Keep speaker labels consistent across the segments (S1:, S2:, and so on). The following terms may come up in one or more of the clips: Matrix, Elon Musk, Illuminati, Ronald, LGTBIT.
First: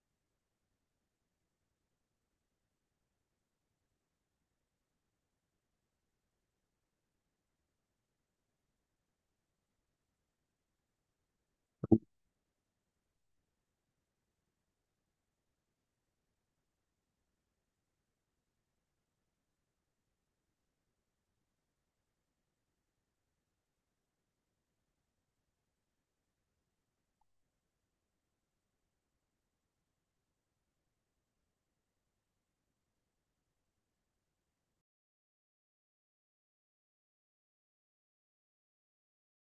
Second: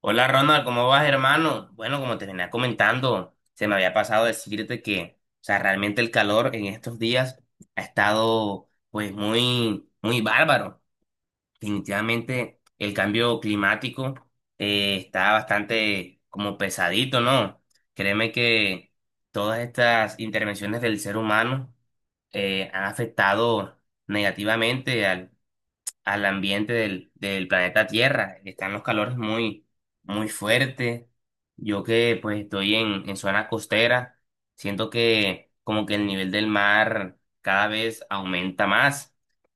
S1: Hola Ronald, ¿cómo vas, hermano? Bueno, como te venía comentando, se me había pasado decirte que realmente el calor en estos días ha estado, pues, muy, muy bárbaro. Definitivamente el cambio climático está bastante como pesadito, ¿no? Créeme que todas estas intervenciones del ser humano han afectado negativamente al ambiente del planeta Tierra. Están los calores muy, muy fuertes. Yo que pues estoy en zona costera, siento que como que el nivel del mar cada vez aumenta más.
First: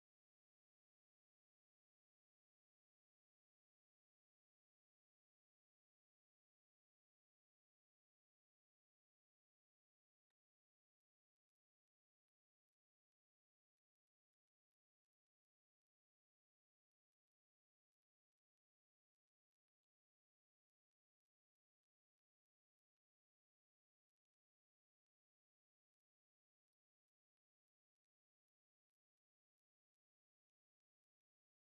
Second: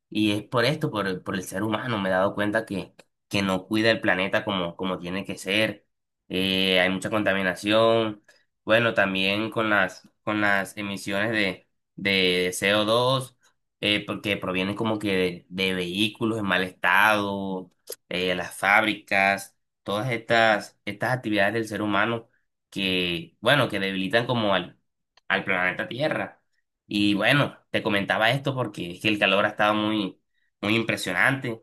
S1: Y es por esto, por el ser humano. Me he dado cuenta que no cuida el planeta como, como tiene que ser. Hay mucha contaminación. Bueno, también con las emisiones de CO2, porque provienen como que de vehículos en mal estado, las fábricas, todas estas actividades del ser humano que, bueno, que debilitan como al planeta Tierra. Y bueno, te comentaba esto porque es que el calor ha estado muy, muy impresionante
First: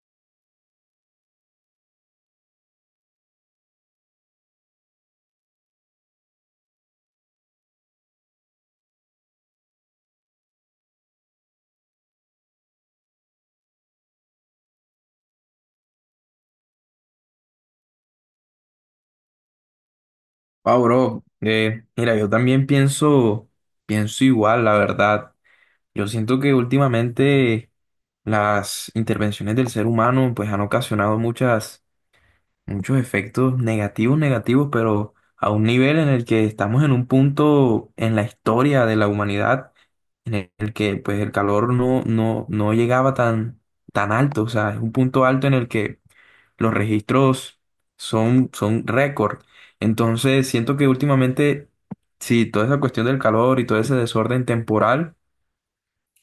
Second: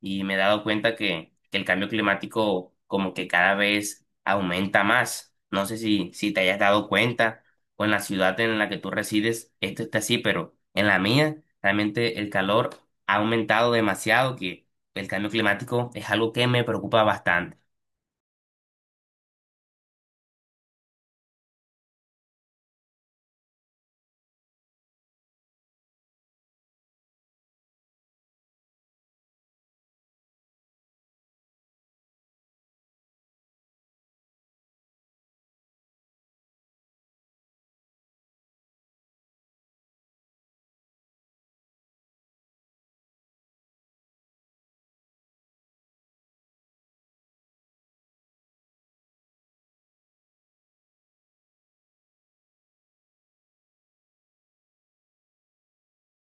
S1: y me he dado cuenta que el cambio climático como que cada vez aumenta más. No sé si te hayas dado cuenta o en la ciudad en la que tú resides, esto está así, pero en la mía realmente el calor ha aumentado demasiado, que el cambio climático es algo que me preocupa bastante.
S2: Ah, bro, mira, yo también pienso igual, la verdad. Yo siento que últimamente las intervenciones del ser humano pues han ocasionado muchos efectos negativos, pero a un nivel en el que estamos en un punto en la historia de la humanidad en el que pues el calor no llegaba tan alto, o sea, es un punto alto en el que los registros son récord. Entonces, siento que últimamente, sí, toda esa cuestión del calor y todo ese desorden temporal,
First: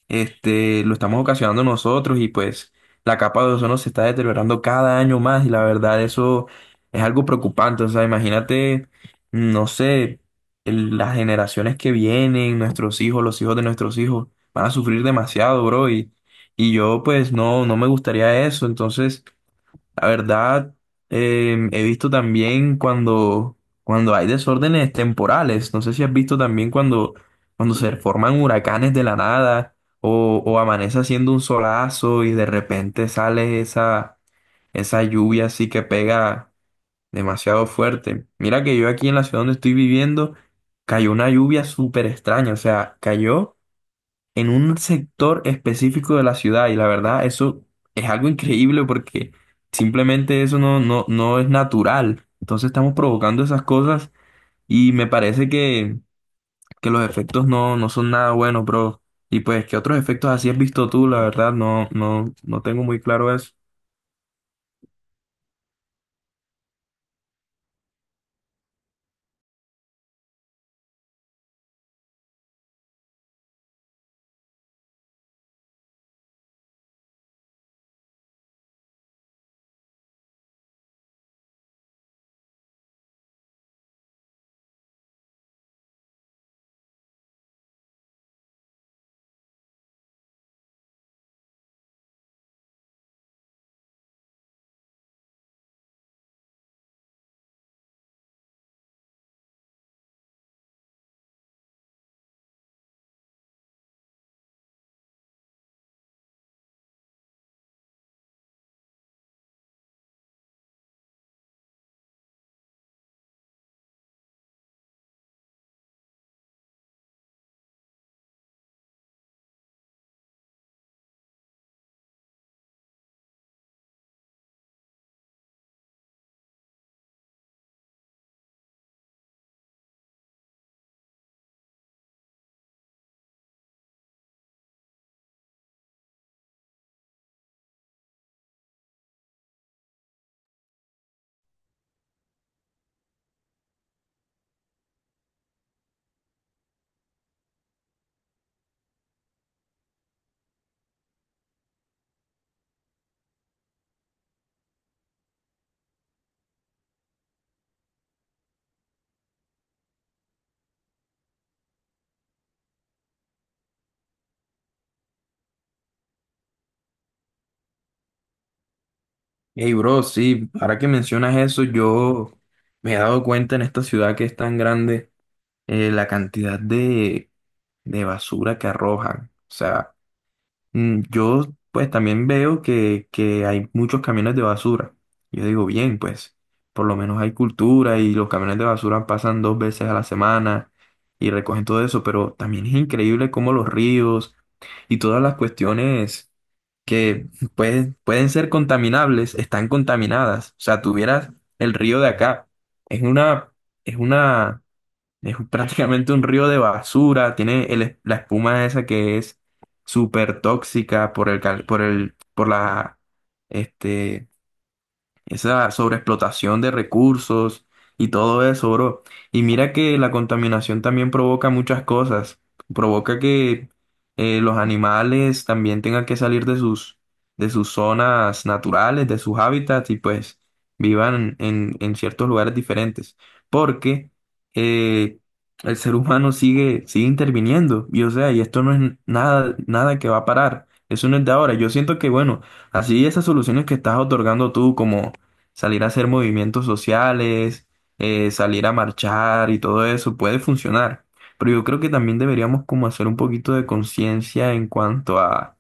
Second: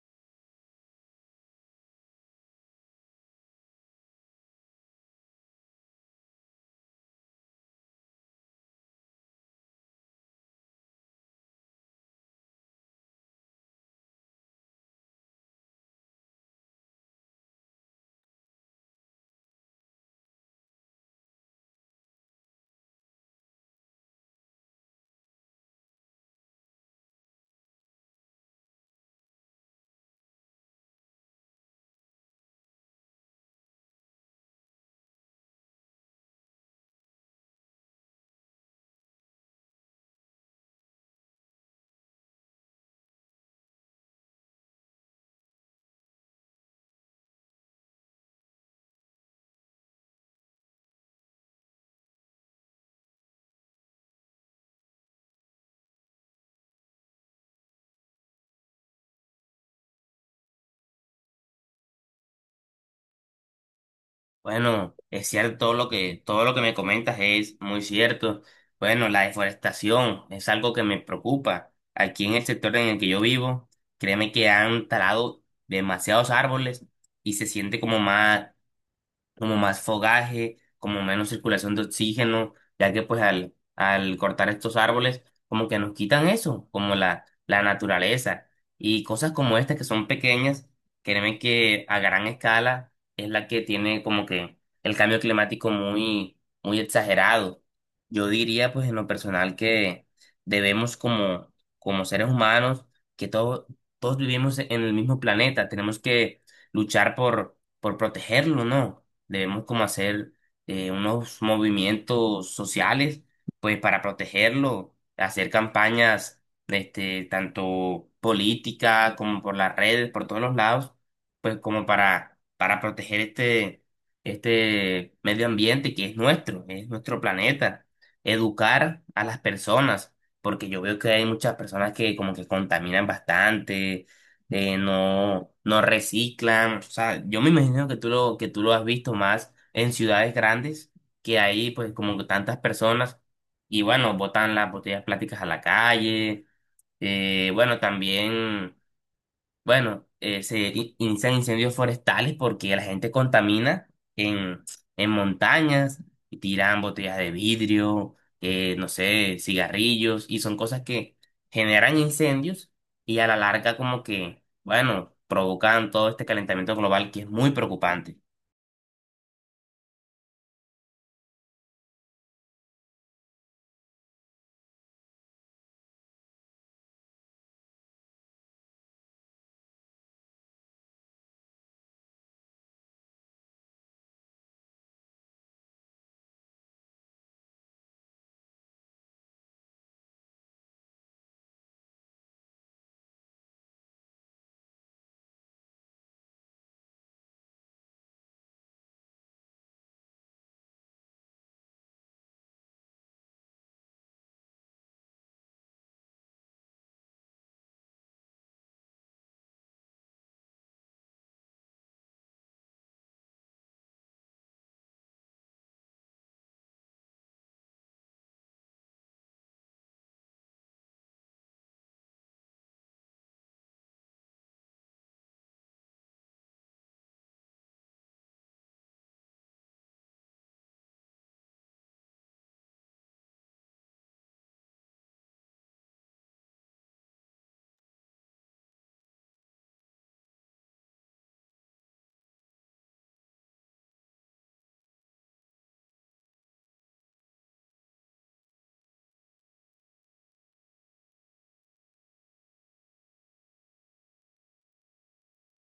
S2: lo estamos ocasionando nosotros y pues la capa de ozono se está deteriorando cada año más y la verdad eso es algo preocupante. O sea, imagínate, no sé, las generaciones que vienen, nuestros hijos, los hijos de nuestros hijos, van a sufrir demasiado, bro, y yo pues no me gustaría eso. Entonces, la verdad, he visto también cuando hay desórdenes temporales. No sé si has visto también cuando se forman huracanes de la nada o amanece haciendo un solazo y de repente sale esa lluvia así que pega demasiado fuerte. Mira que yo aquí en la ciudad donde estoy viviendo cayó una lluvia súper extraña. O sea, cayó en un sector específico de la ciudad y la verdad eso es algo increíble porque simplemente eso no es natural. Entonces estamos provocando esas cosas y me parece que los efectos no son nada buenos, bro. Y pues, ¿qué otros efectos así has visto tú? La verdad, no tengo muy claro eso.
S1: Bueno, es cierto todo todo lo que me comentas es muy cierto. Bueno, la deforestación es algo que me preocupa. Aquí en el sector en el que yo vivo, créeme que han talado demasiados árboles y se siente como más fogaje, como menos circulación de oxígeno, ya que pues al cortar estos árboles, como que nos quitan eso, como la naturaleza. Y cosas como estas que son pequeñas, créeme que a gran escala es la que tiene como que el cambio climático muy, muy exagerado. Yo diría pues en lo personal que debemos como, como seres humanos, que todos, todos vivimos en el mismo planeta, tenemos que luchar por protegerlo, ¿no? Debemos como hacer unos movimientos sociales, pues para protegerlo, hacer campañas, este, tanto política como por las redes, por todos los lados, pues como para proteger este, este medio ambiente que es nuestro planeta, educar a las personas, porque yo veo que hay muchas personas que como que contaminan bastante, no, no reciclan. O sea, yo me imagino que que tú lo has visto más en ciudades grandes, que ahí pues como que tantas personas y bueno, botan las botellas plásticas a la calle. Bueno, también bueno, se inician incendios forestales porque la gente contamina en, en montañas y tiran botellas de vidrio, no sé, cigarrillos y son cosas que generan incendios y a la larga como que, bueno, provocan todo este calentamiento global que es muy preocupante.
S2: Hey, bro, sí, ahora que mencionas eso, yo me he dado cuenta en esta ciudad que es tan grande, la cantidad de basura que arrojan. O sea, mm, yo pues también veo que hay muchos camiones de basura. Yo digo, bien, pues por lo menos hay cultura y los camiones de basura pasan dos veces a la semana y recogen todo eso, pero también es increíble cómo los ríos y todas las cuestiones que pueden ser contaminables están contaminadas. O sea, tuvieras el río de acá. Es una, es una, es prácticamente un río de basura, tiene el la espuma esa que es súper tóxica por este, esa sobreexplotación de recursos y todo eso, bro. Y mira que la contaminación también provoca muchas cosas. Provoca que los animales también tengan que salir de de sus zonas naturales, de sus hábitats y pues vivan en ciertos lugares diferentes. Porque eh, el ser humano sigue interviniendo. Y o sea, y esto no es nada que va a parar. Eso no es de ahora. Yo siento que, bueno, así esas soluciones que estás otorgando tú como salir a hacer movimientos sociales, salir a marchar y todo eso puede funcionar. Pero yo creo que también deberíamos como hacer un poquito de conciencia en cuanto a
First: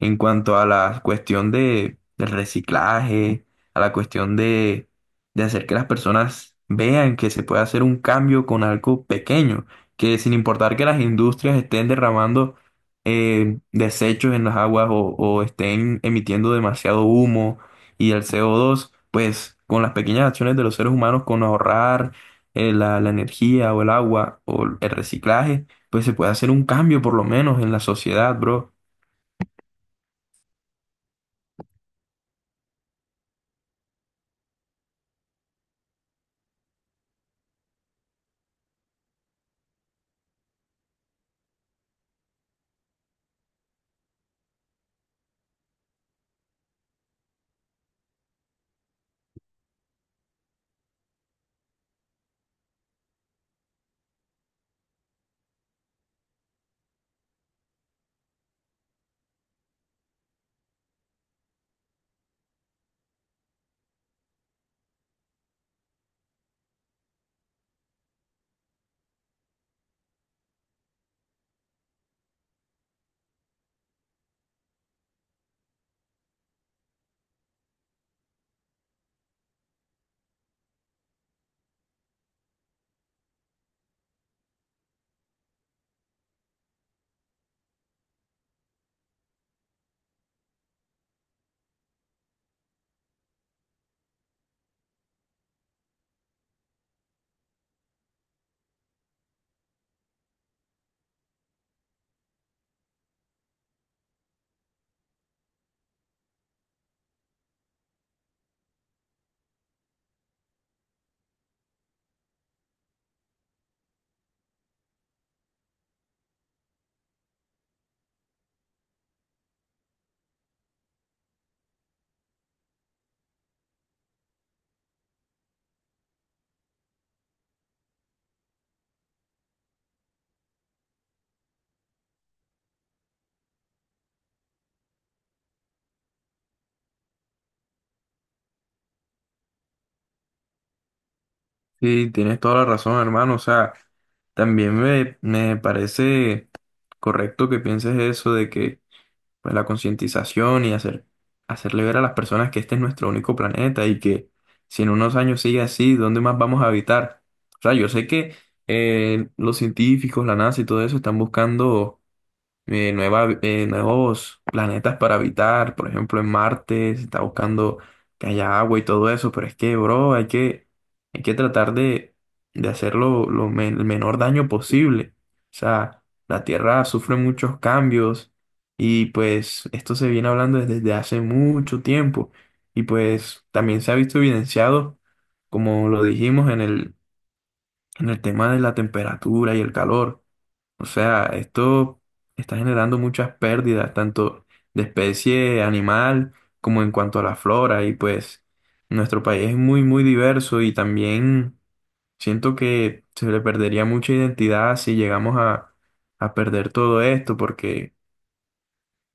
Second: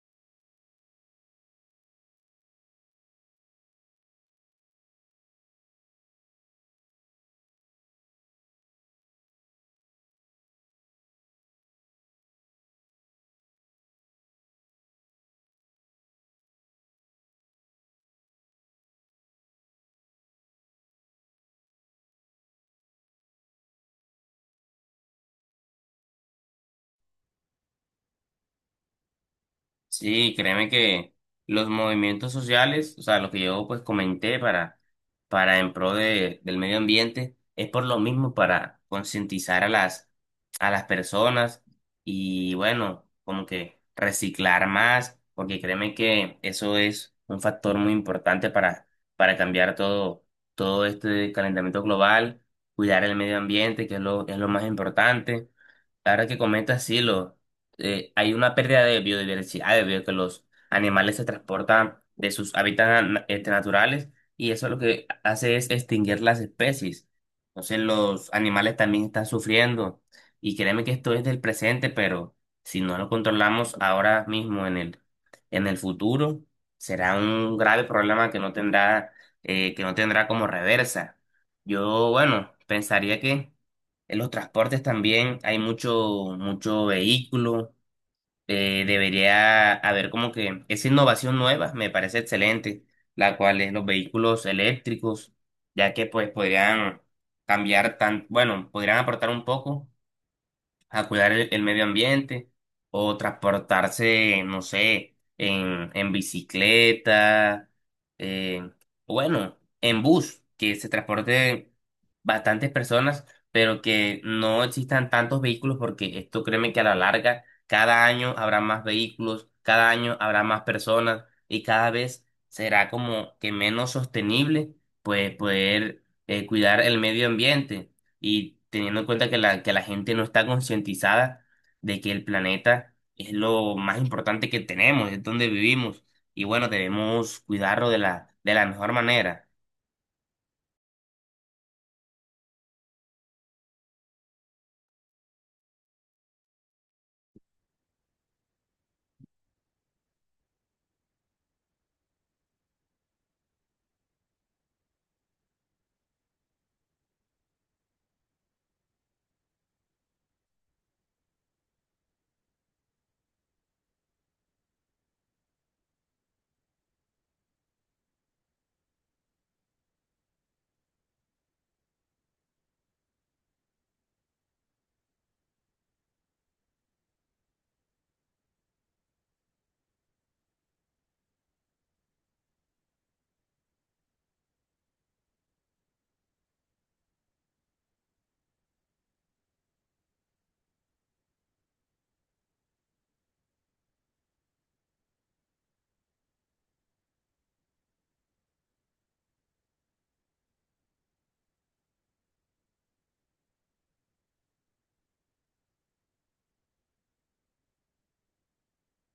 S2: la cuestión del reciclaje, a la cuestión de hacer que las personas vean que se puede hacer un cambio con algo pequeño, que sin importar que las industrias estén derramando desechos en las aguas o estén emitiendo demasiado humo y el CO2, pues con las pequeñas acciones de los seres humanos, con ahorrar la energía o el agua o el reciclaje, pues se puede hacer un cambio por lo menos en la sociedad, bro.
S1: Sí, créeme que los movimientos sociales, o sea, lo que yo pues comenté para en pro del medio ambiente, es por lo mismo para concientizar a a las personas y bueno, como que reciclar más, porque créeme que eso es un factor muy importante para cambiar todo, todo este calentamiento global, cuidar el medio ambiente, que es lo más importante. Ahora que comentas, sí, hay una pérdida de biodiversidad debido a que los animales se transportan de sus hábitats este, naturales y eso lo que hace es extinguir las especies. Entonces los animales también están sufriendo y créeme que esto es del presente, pero si no lo controlamos ahora mismo en en el futuro, será un grave problema que no tendrá, que no tendrá como reversa. Yo, bueno, pensaría que en los transportes también hay mucho, mucho vehículo. Debería haber como que esa innovación nueva me parece excelente, la cual es los vehículos eléctricos, ya que pues podrían cambiar tan, bueno, podrían aportar un poco a cuidar el medio ambiente o transportarse, no sé, en bicicleta, eh, bueno, en bus, que se transporte bastantes personas, pero que no existan tantos vehículos porque esto créeme que a la larga cada año habrá más vehículos, cada año habrá más personas y cada vez será como que menos sostenible pues poder cuidar el medio ambiente y teniendo en cuenta que que la gente no está concientizada de que el planeta es lo más importante que tenemos, es donde vivimos, y bueno, debemos cuidarlo de de la mejor manera.
S2: Sí, tienes toda la razón, hermano. O sea, también me parece correcto que pienses eso de que pues, la concientización y hacerle ver a las personas que este es nuestro único planeta y que si en unos años sigue así, ¿dónde más vamos a habitar? O sea, yo sé que los científicos, la NASA y todo eso están buscando nuevos planetas para habitar. Por ejemplo, en Marte se está buscando que haya agua y todo eso, pero es que, bro, hay que tratar de hacerlo lo el menor daño posible. O sea, la Tierra sufre muchos cambios y pues esto se viene hablando desde hace mucho tiempo y pues también se ha visto evidenciado, como lo dijimos en en el tema de la temperatura y el calor. O sea, esto está generando muchas pérdidas, tanto de especie animal como en cuanto a la flora. Y pues nuestro país es muy diverso y también siento que se le perdería mucha identidad si llegamos a perder todo esto,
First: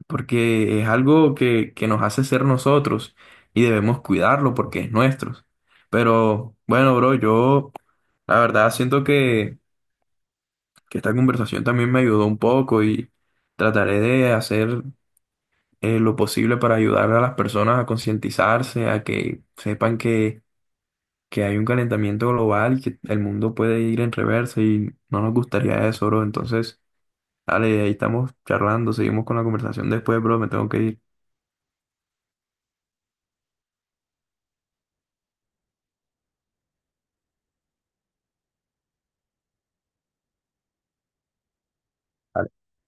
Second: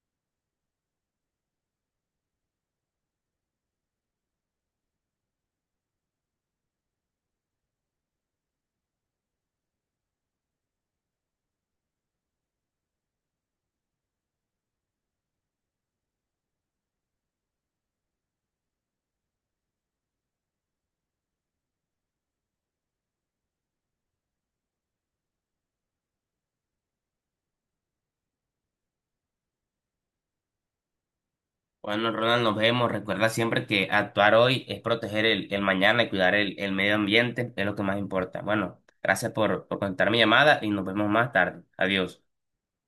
S2: porque es algo que nos hace ser nosotros y debemos cuidarlo porque es nuestro. Pero bueno, bro, yo la verdad siento que esta conversación también me ayudó un poco y trataré de hacer lo posible para ayudar a las personas a concientizarse, a que sepan que hay un calentamiento global y que el mundo puede ir en reversa y no nos gustaría eso, bro. Entonces, dale, ahí estamos charlando, seguimos con la conversación después, bro, me tengo que ir.
S1: Bueno, Ronald, nos vemos. Recuerda siempre que actuar hoy es proteger el mañana y cuidar el medio ambiente, es lo que más importa. Bueno, gracias por contar mi llamada y nos vemos más tarde. Adiós.